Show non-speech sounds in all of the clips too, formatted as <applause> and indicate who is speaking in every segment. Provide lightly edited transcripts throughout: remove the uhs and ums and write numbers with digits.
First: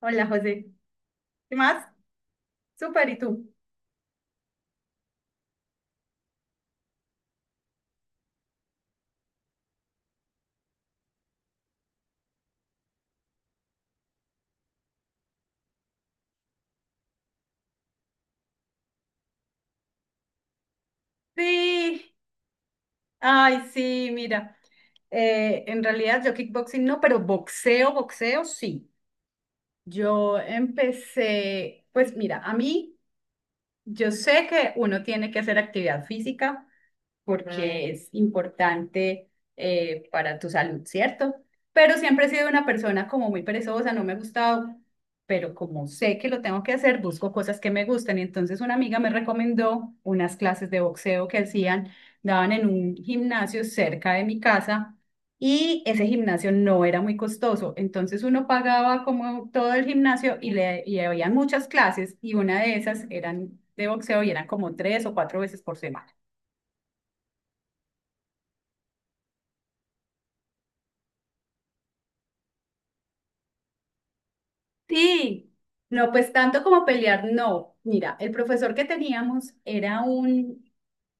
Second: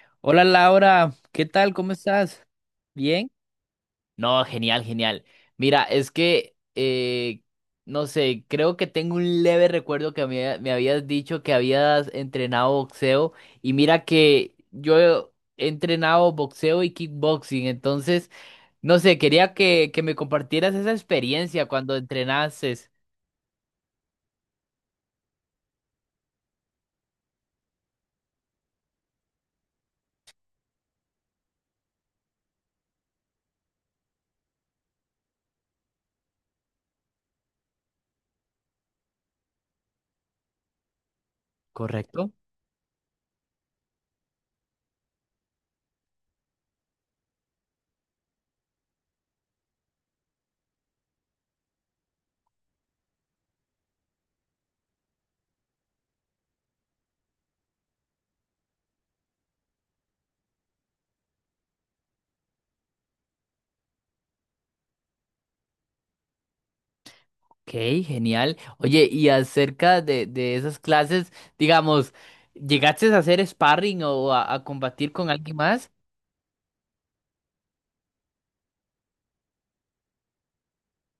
Speaker 1: Hola,
Speaker 2: Hola
Speaker 1: José.
Speaker 2: Laura, ¿qué
Speaker 1: ¿Qué
Speaker 2: tal?
Speaker 1: más?
Speaker 2: ¿Cómo estás?
Speaker 1: Súper, ¿y
Speaker 2: ¿Bien?
Speaker 1: tú?
Speaker 2: No, genial, genial. Mira, es que, no sé, creo que tengo un leve recuerdo que me habías dicho que habías entrenado boxeo y mira que yo he entrenado boxeo y kickboxing, entonces, no sé, quería que me compartieras esa experiencia cuando
Speaker 1: Sí,
Speaker 2: entrenases,
Speaker 1: ay, sí, mira, en realidad yo kickboxing no, pero boxeo, boxeo sí. Yo empecé, pues mira, a mí, yo sé que uno tiene que hacer actividad física, porque es importante para tu salud, ¿cierto? Pero siempre he
Speaker 2: ¿correcto?
Speaker 1: sido una persona como muy perezosa, no me ha gustado, pero como sé que lo tengo que hacer, busco cosas que me gustan. Y entonces una amiga me recomendó unas clases de boxeo que hacían, daban en un gimnasio cerca de mi casa. Y ese gimnasio no era muy costoso, entonces uno pagaba como todo el gimnasio y había muchas clases y una de esas eran de boxeo y eran como 3 o 4 veces por semana.
Speaker 2: Ok, genial. Oye, y acerca de esas clases, digamos, ¿llegaste a hacer sparring o a combatir con
Speaker 1: Sí,
Speaker 2: alguien más?
Speaker 1: no, pues tanto como pelear, no. Mira, el profesor que teníamos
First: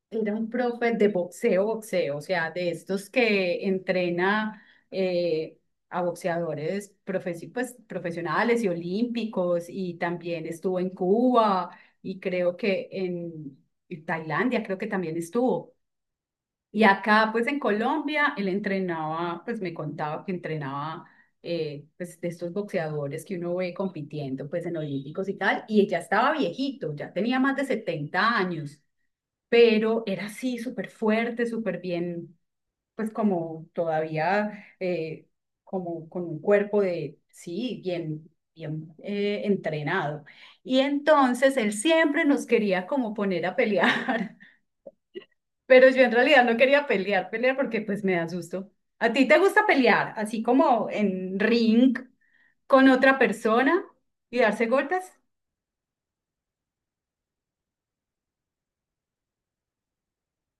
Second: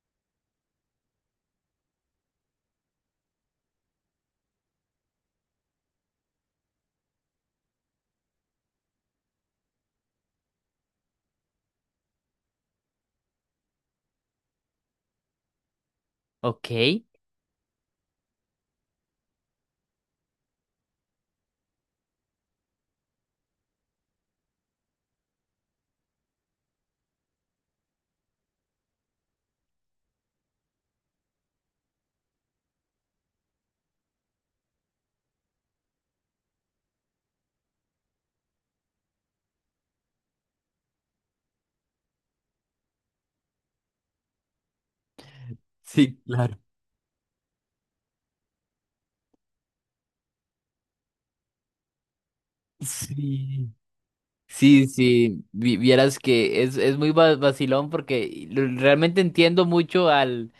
Speaker 1: era un profe de boxeo, boxeo, o sea, de estos que entrena eh, a boxeadores pues, profesionales y olímpicos, y también estuvo en Cuba y creo que en Tailandia, creo que también estuvo.
Speaker 2: Ok.
Speaker 1: Y acá, pues en Colombia, él entrenaba, pues me contaba que entrenaba, pues de estos boxeadores que uno ve compitiendo, pues en olímpicos y tal, y ya estaba viejito, ya tenía más de 70 años, pero era así, súper fuerte, súper bien, pues como todavía, como con un cuerpo de, sí, bien, bien entrenado. Y entonces él siempre nos quería como poner a pelear. Pero yo en
Speaker 2: Sí,
Speaker 1: realidad no
Speaker 2: claro.
Speaker 1: quería pelear, pelear porque pues me da susto. ¿A ti te gusta pelear, así como en ring con otra
Speaker 2: Sí.
Speaker 1: persona y darse
Speaker 2: Sí,
Speaker 1: golpes?
Speaker 2: sí, vieras que es muy vacilón porque realmente entiendo mucho al,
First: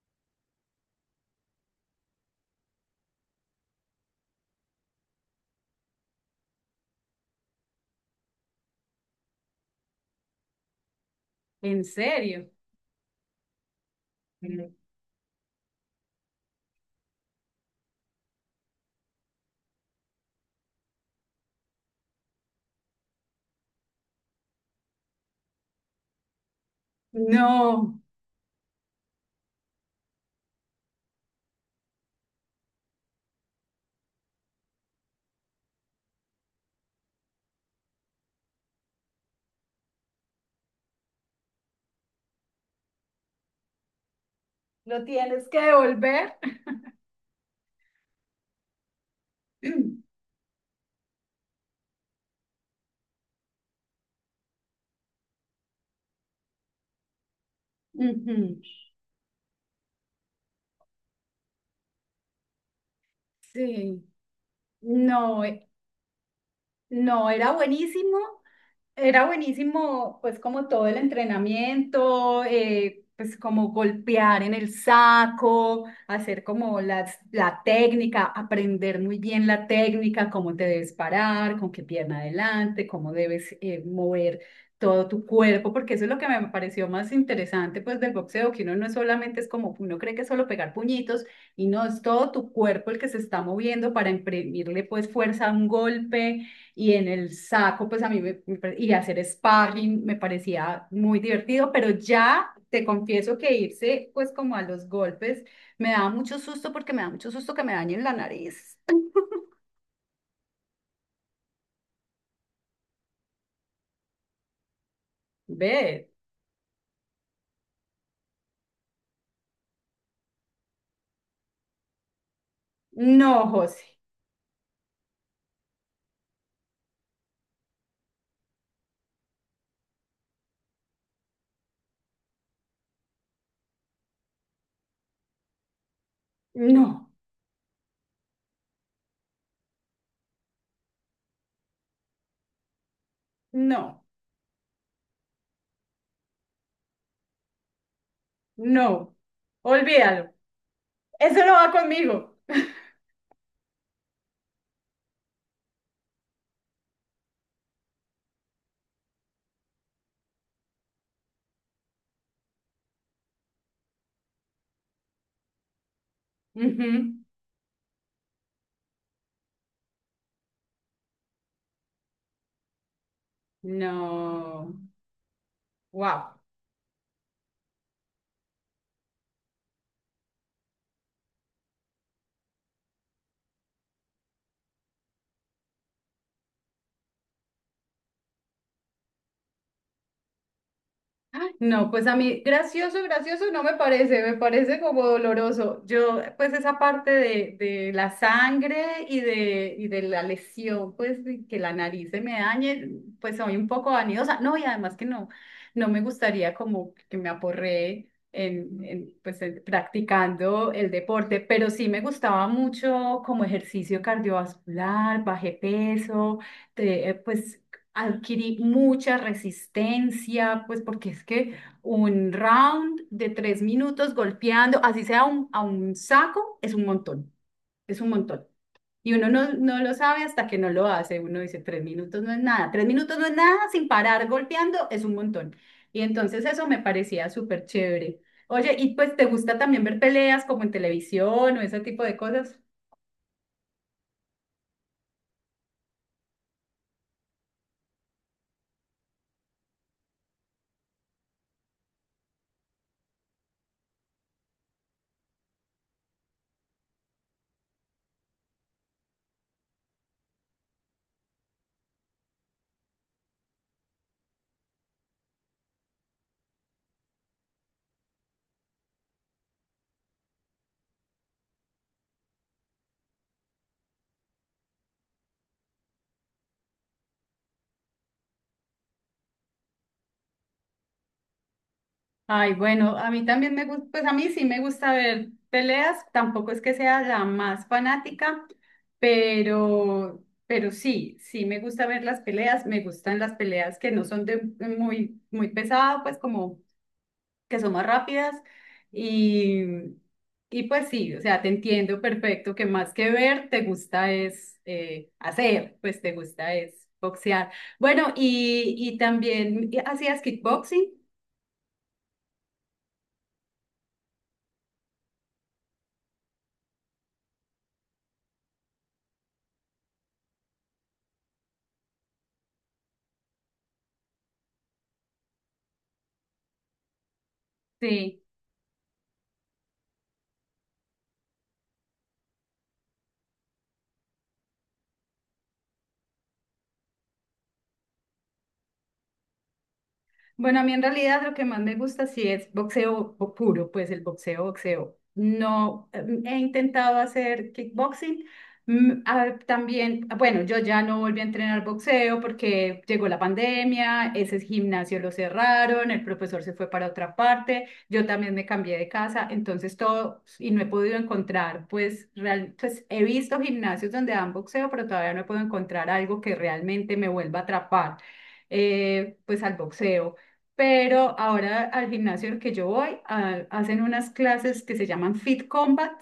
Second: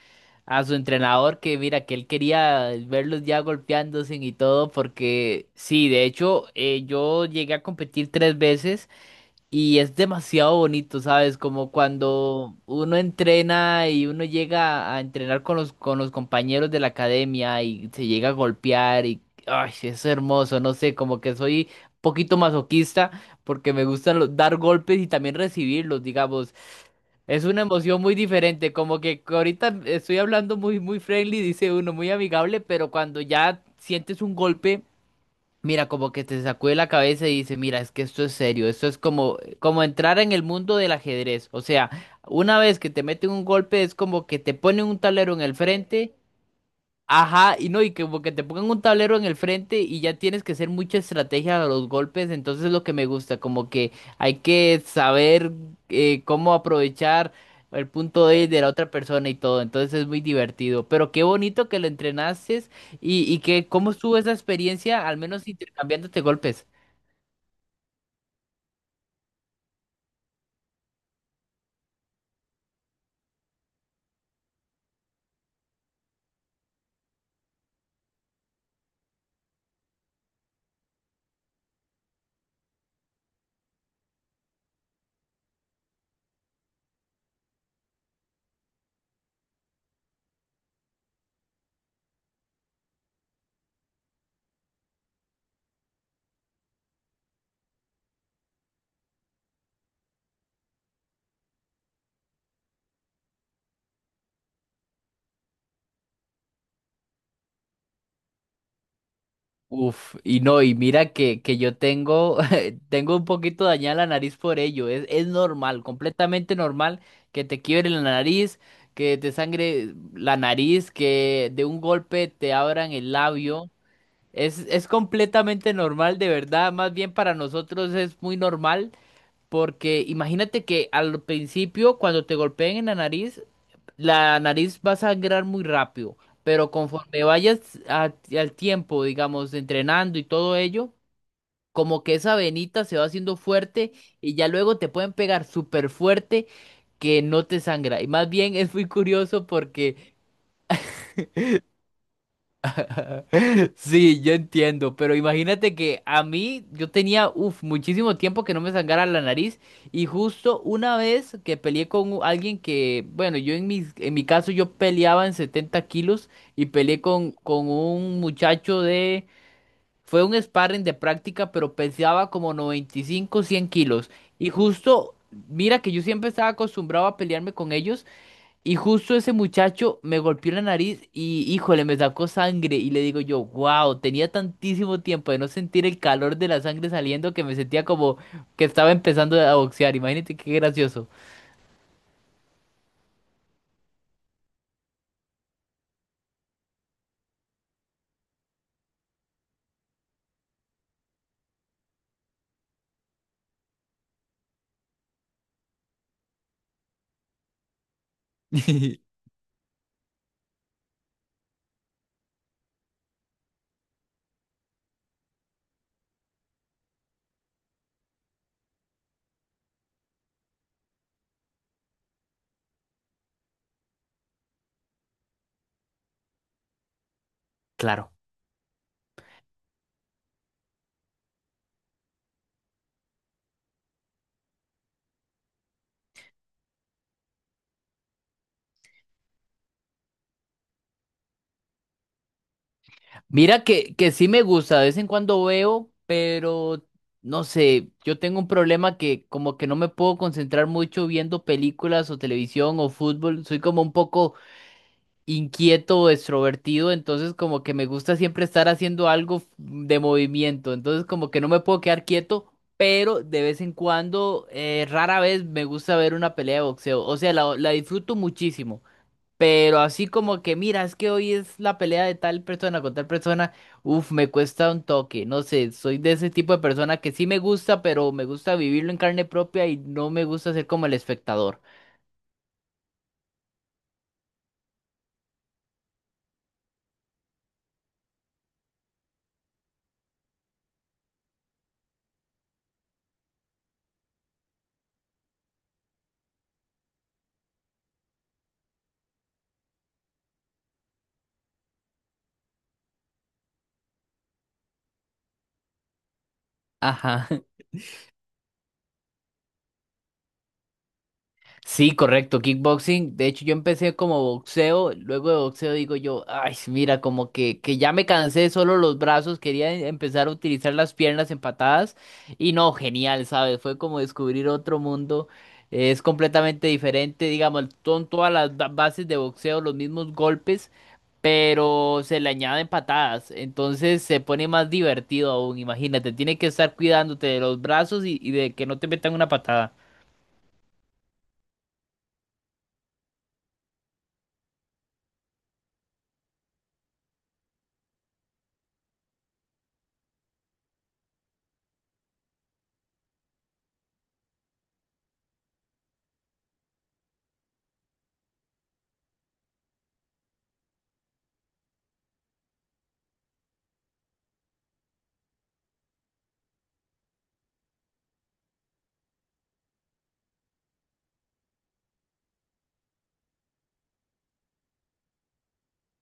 Speaker 2: a su entrenador que mira que él quería verlos ya golpeándose y todo porque sí, de hecho yo llegué a competir tres veces. Y es demasiado bonito, ¿sabes? Como
Speaker 1: ¿En serio?
Speaker 2: cuando uno entrena y uno
Speaker 1: Mm.
Speaker 2: llega a entrenar con con los compañeros de la academia y se llega a golpear y ay, es hermoso, no sé, como que soy un poquito masoquista porque me gustan dar golpes y también recibirlos, digamos. Es una
Speaker 1: No,
Speaker 2: emoción muy diferente, como que ahorita estoy hablando muy friendly, dice uno, muy amigable, pero cuando ya sientes un golpe. Mira, como que te sacude la cabeza y dice, mira, es que esto es serio, esto es como, como entrar en el mundo del ajedrez. O sea, una vez que te meten un golpe es como que te ponen un
Speaker 1: lo
Speaker 2: tablero en
Speaker 1: tienes
Speaker 2: el
Speaker 1: que
Speaker 2: frente.
Speaker 1: devolver.
Speaker 2: Ajá, y no, y que como que te pongan un tablero en el frente y ya
Speaker 1: <clears throat>
Speaker 2: tienes que hacer mucha estrategia a los golpes, entonces es lo que me gusta, como que hay que saber cómo aprovechar el punto débil
Speaker 1: Ujú.
Speaker 2: de la otra persona y todo, entonces es muy divertido, pero qué bonito que lo entrenases y que cómo
Speaker 1: Sí,
Speaker 2: estuvo esa experiencia, al
Speaker 1: no.
Speaker 2: menos intercambiándote golpes.
Speaker 1: No, era buenísimo pues como todo el entrenamiento, pues como golpear en el saco, hacer como la técnica, aprender muy bien la técnica, cómo te debes parar, con qué pierna adelante, cómo debes mover todo tu cuerpo, porque eso es lo que me pareció más interesante pues del boxeo, que uno no solamente es como, uno cree que es solo pegar puñitos y no, es todo tu cuerpo el que se está moviendo para imprimirle pues fuerza a un golpe y en el saco, pues a mí y hacer sparring me parecía muy divertido, pero ya te confieso que irse pues como a los golpes me da mucho susto porque me da mucho susto que me dañen la nariz.
Speaker 2: Uf, y no, y mira que yo tengo, <laughs> tengo un poquito dañada la nariz por ello. Es normal,
Speaker 1: Ve,
Speaker 2: completamente normal que te quiebre la nariz, que te sangre la nariz, que de un golpe te abran el
Speaker 1: no,
Speaker 2: labio.
Speaker 1: José,
Speaker 2: Es completamente normal, de verdad. Más bien para nosotros es muy normal, porque imagínate que al principio, cuando te golpeen en la nariz va a sangrar muy rápido, pero
Speaker 1: no,
Speaker 2: conforme vayas al tiempo, digamos, entrenando y todo ello, como que esa venita se va haciendo fuerte
Speaker 1: no,
Speaker 2: y ya luego te pueden pegar súper fuerte que no te sangra. Y más bien es muy
Speaker 1: no,
Speaker 2: curioso porque...
Speaker 1: olvídalo, eso no va conmigo. <laughs>
Speaker 2: Sí, yo entiendo, pero imagínate que a mí yo tenía, uf, muchísimo tiempo que no me sangrara la nariz y justo una vez que peleé con alguien que, bueno, yo en en mi caso yo peleaba en 70 kilos y peleé
Speaker 1: Ujú,
Speaker 2: con un muchacho de, fue un sparring de práctica, pero pesaba como 95-100 kilos y
Speaker 1: no,
Speaker 2: justo, mira que yo siempre
Speaker 1: wow.
Speaker 2: estaba acostumbrado a pelearme con ellos y justo ese muchacho me golpeó la nariz y, híjole, me sacó sangre. Y le digo yo, wow, tenía tantísimo tiempo de no sentir el calor de la sangre saliendo que me sentía como que estaba empezando a boxear. Imagínate qué gracioso.
Speaker 1: No, pues a mí gracioso, gracioso no me parece, me parece como doloroso. Yo, pues esa parte de la sangre y de la lesión, pues de que la nariz se me dañe, pues soy un poco vanidosa. No, y además que no me gustaría como que me aporree
Speaker 2: <laughs>
Speaker 1: practicando el deporte, pero sí me gustaba mucho como ejercicio cardiovascular, bajé peso, pues adquirí mucha resistencia, pues porque es que un round de 3 minutos golpeando, así sea a un saco, es un montón, es un
Speaker 2: Claro.
Speaker 1: montón. Y uno no, no lo sabe hasta que no lo hace. Uno dice, 3 minutos no es nada, 3 minutos no es nada, sin parar golpeando es un montón. Y entonces eso me parecía súper chévere. Oye, ¿y pues te gusta también ver peleas como en televisión o ese tipo de cosas?
Speaker 2: Mira que sí me gusta, de vez en cuando veo, pero no sé, yo tengo un problema que como que no me puedo concentrar mucho viendo películas o televisión o fútbol. Soy como un poco inquieto o extrovertido, entonces como que me gusta siempre estar haciendo algo de movimiento, entonces como que no me puedo quedar quieto, pero de vez en cuando, rara vez me gusta ver una pelea de boxeo, o sea, la disfruto muchísimo, pero así como que, mira, es que hoy es la pelea de tal persona con tal persona, uff, me cuesta un toque, no sé, soy de ese tipo de persona que sí me gusta, pero me gusta vivirlo en carne propia y no me gusta ser como el espectador.
Speaker 1: Ay, bueno, a mí también me gusta, pues a mí sí me gusta ver peleas, tampoco es que sea la más fanática, pero sí, sí me gusta ver las peleas, me gustan las peleas que no son de muy, muy pesado, pues como que son más rápidas y, y pues sí, o sea, te entiendo perfecto que más que ver, te gusta es hacer, pues te gusta es
Speaker 2: Ajá.
Speaker 1: boxear. Bueno, y también ¿hacías kickboxing?
Speaker 2: Sí, correcto, kickboxing. De hecho, yo empecé como boxeo, luego de boxeo digo yo, ay, mira, como que ya me cansé de solo los brazos, quería empezar a utilizar las piernas en patadas y no, genial, ¿sabes? Fue como descubrir otro mundo, es completamente diferente, digamos, son
Speaker 1: Sí.
Speaker 2: todas las bases de boxeo, los mismos golpes, pero se le añaden patadas, entonces se pone más divertido aún, imagínate, tiene que estar cuidándote de los brazos y de que no te metan una patada.
Speaker 1: Bueno, a mí en realidad lo que más me gusta sí es boxeo puro, pues el boxeo, boxeo. No, he intentado hacer kickboxing. Mm, a también, bueno, yo ya no volví a entrenar boxeo porque llegó la pandemia, ese gimnasio lo cerraron, el profesor se fue para otra parte, yo también me cambié de casa, entonces todo, y no he podido encontrar, pues, pues he visto gimnasios donde dan boxeo, pero todavía no he podido encontrar algo que realmente me vuelva a atrapar, pues al boxeo, pero ahora al gimnasio al que yo voy hacen unas clases que se llaman Fit Combat,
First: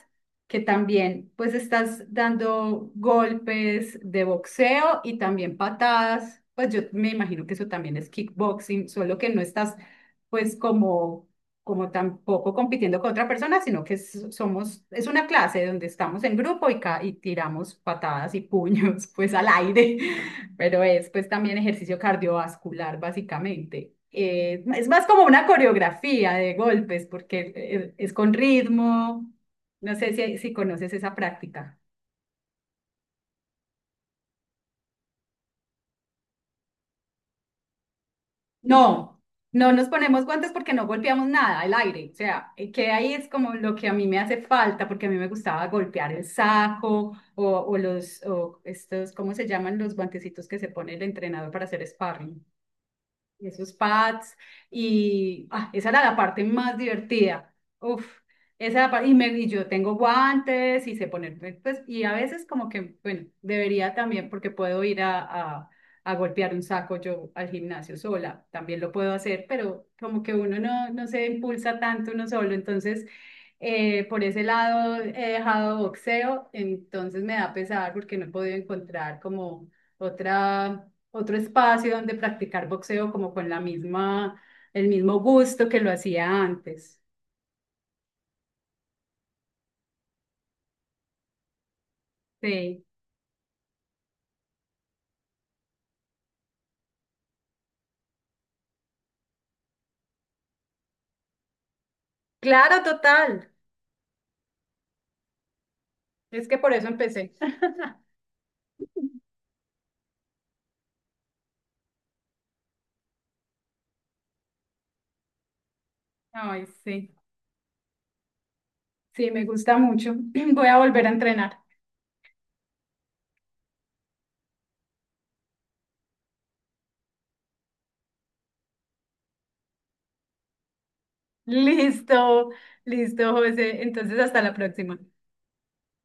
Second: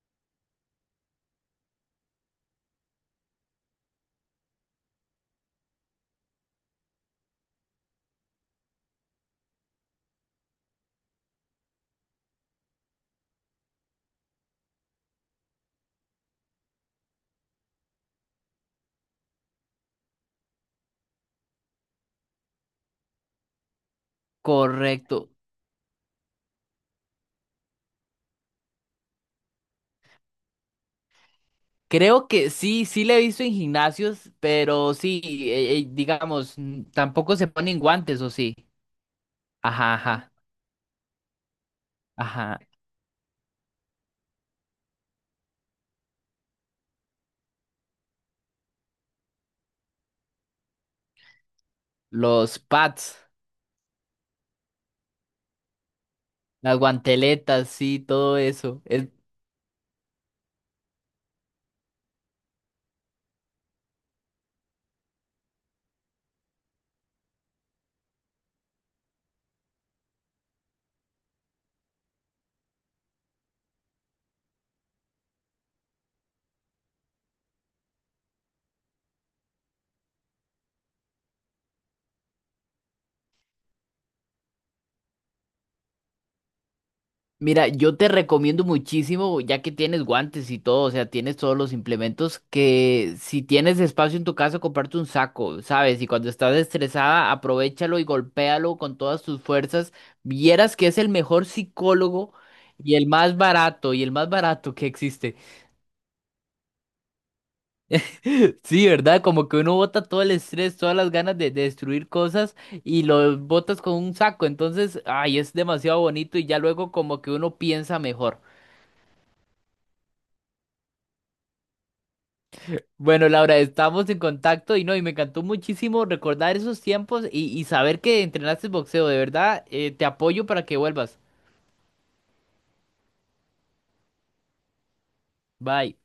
Speaker 1: que también pues estás dando golpes de boxeo y también patadas, pues yo me imagino que eso también es kickboxing, solo que no estás pues como tampoco compitiendo con otra persona, sino que somos, es una clase donde estamos en grupo y tiramos patadas y puños <laughs> pues al aire. Pero es pues también ejercicio cardiovascular, básicamente. Es más
Speaker 2: Correcto.
Speaker 1: como una coreografía de golpes, porque es, con ritmo. No sé si conoces esa práctica.
Speaker 2: Creo que sí, sí le he visto en gimnasios, pero sí, digamos, tampoco se ponen guantes, ¿o sí?
Speaker 1: No, no nos
Speaker 2: Ajá,
Speaker 1: ponemos
Speaker 2: ajá,
Speaker 1: guantes porque no golpeamos nada, el aire. O sea,
Speaker 2: ajá.
Speaker 1: que ahí es como lo que a mí me hace falta, porque a mí me gustaba golpear el saco o los, o estos, ¿cómo se llaman los guantecitos que se pone el entrenador para hacer sparring?
Speaker 2: Los pads,
Speaker 1: Y esos pads, y ah, esa era la parte más
Speaker 2: las
Speaker 1: divertida.
Speaker 2: guanteletas, sí,
Speaker 1: Uf,
Speaker 2: todo
Speaker 1: esa era
Speaker 2: eso.
Speaker 1: la parte,
Speaker 2: Es...
Speaker 1: y yo tengo guantes y sé ponerme, pues, y a veces como que, bueno, debería también porque puedo ir a, a golpear un saco yo al gimnasio sola, también lo puedo hacer, pero como que uno no, se impulsa tanto uno solo, entonces, por ese lado he dejado boxeo, entonces me da pesar porque no he podido encontrar como otro espacio donde practicar boxeo como con el mismo gusto que lo hacía antes.
Speaker 2: Mira, yo te recomiendo muchísimo, ya que tienes guantes y todo, o sea, tienes todos los implementos,
Speaker 1: Sí,
Speaker 2: que si tienes espacio en tu casa, comparte un saco, ¿sabes? Y cuando estás estresada, aprovéchalo y golpéalo con todas tus fuerzas. Vieras que es el mejor psicólogo
Speaker 1: claro,
Speaker 2: y el más
Speaker 1: total.
Speaker 2: barato, y el más barato que existe.
Speaker 1: Es que por eso empecé. <laughs>
Speaker 2: <laughs> Sí, ¿verdad? Como que uno bota todo el estrés, todas las ganas de destruir cosas y lo botas con un saco. Entonces, ay, es demasiado bonito y ya
Speaker 1: Ay,
Speaker 2: luego
Speaker 1: sí,
Speaker 2: como que uno piensa mejor.
Speaker 1: sí, me gusta mucho. <clears throat> Voy a volver a entrenar.
Speaker 2: Bueno, Laura, estamos en contacto y no, y me encantó muchísimo recordar esos tiempos y saber que entrenaste boxeo. De verdad, te apoyo para que vuelvas.
Speaker 1: <laughs> Listo, listo, José. Entonces, hasta la próxima.
Speaker 2: Bye.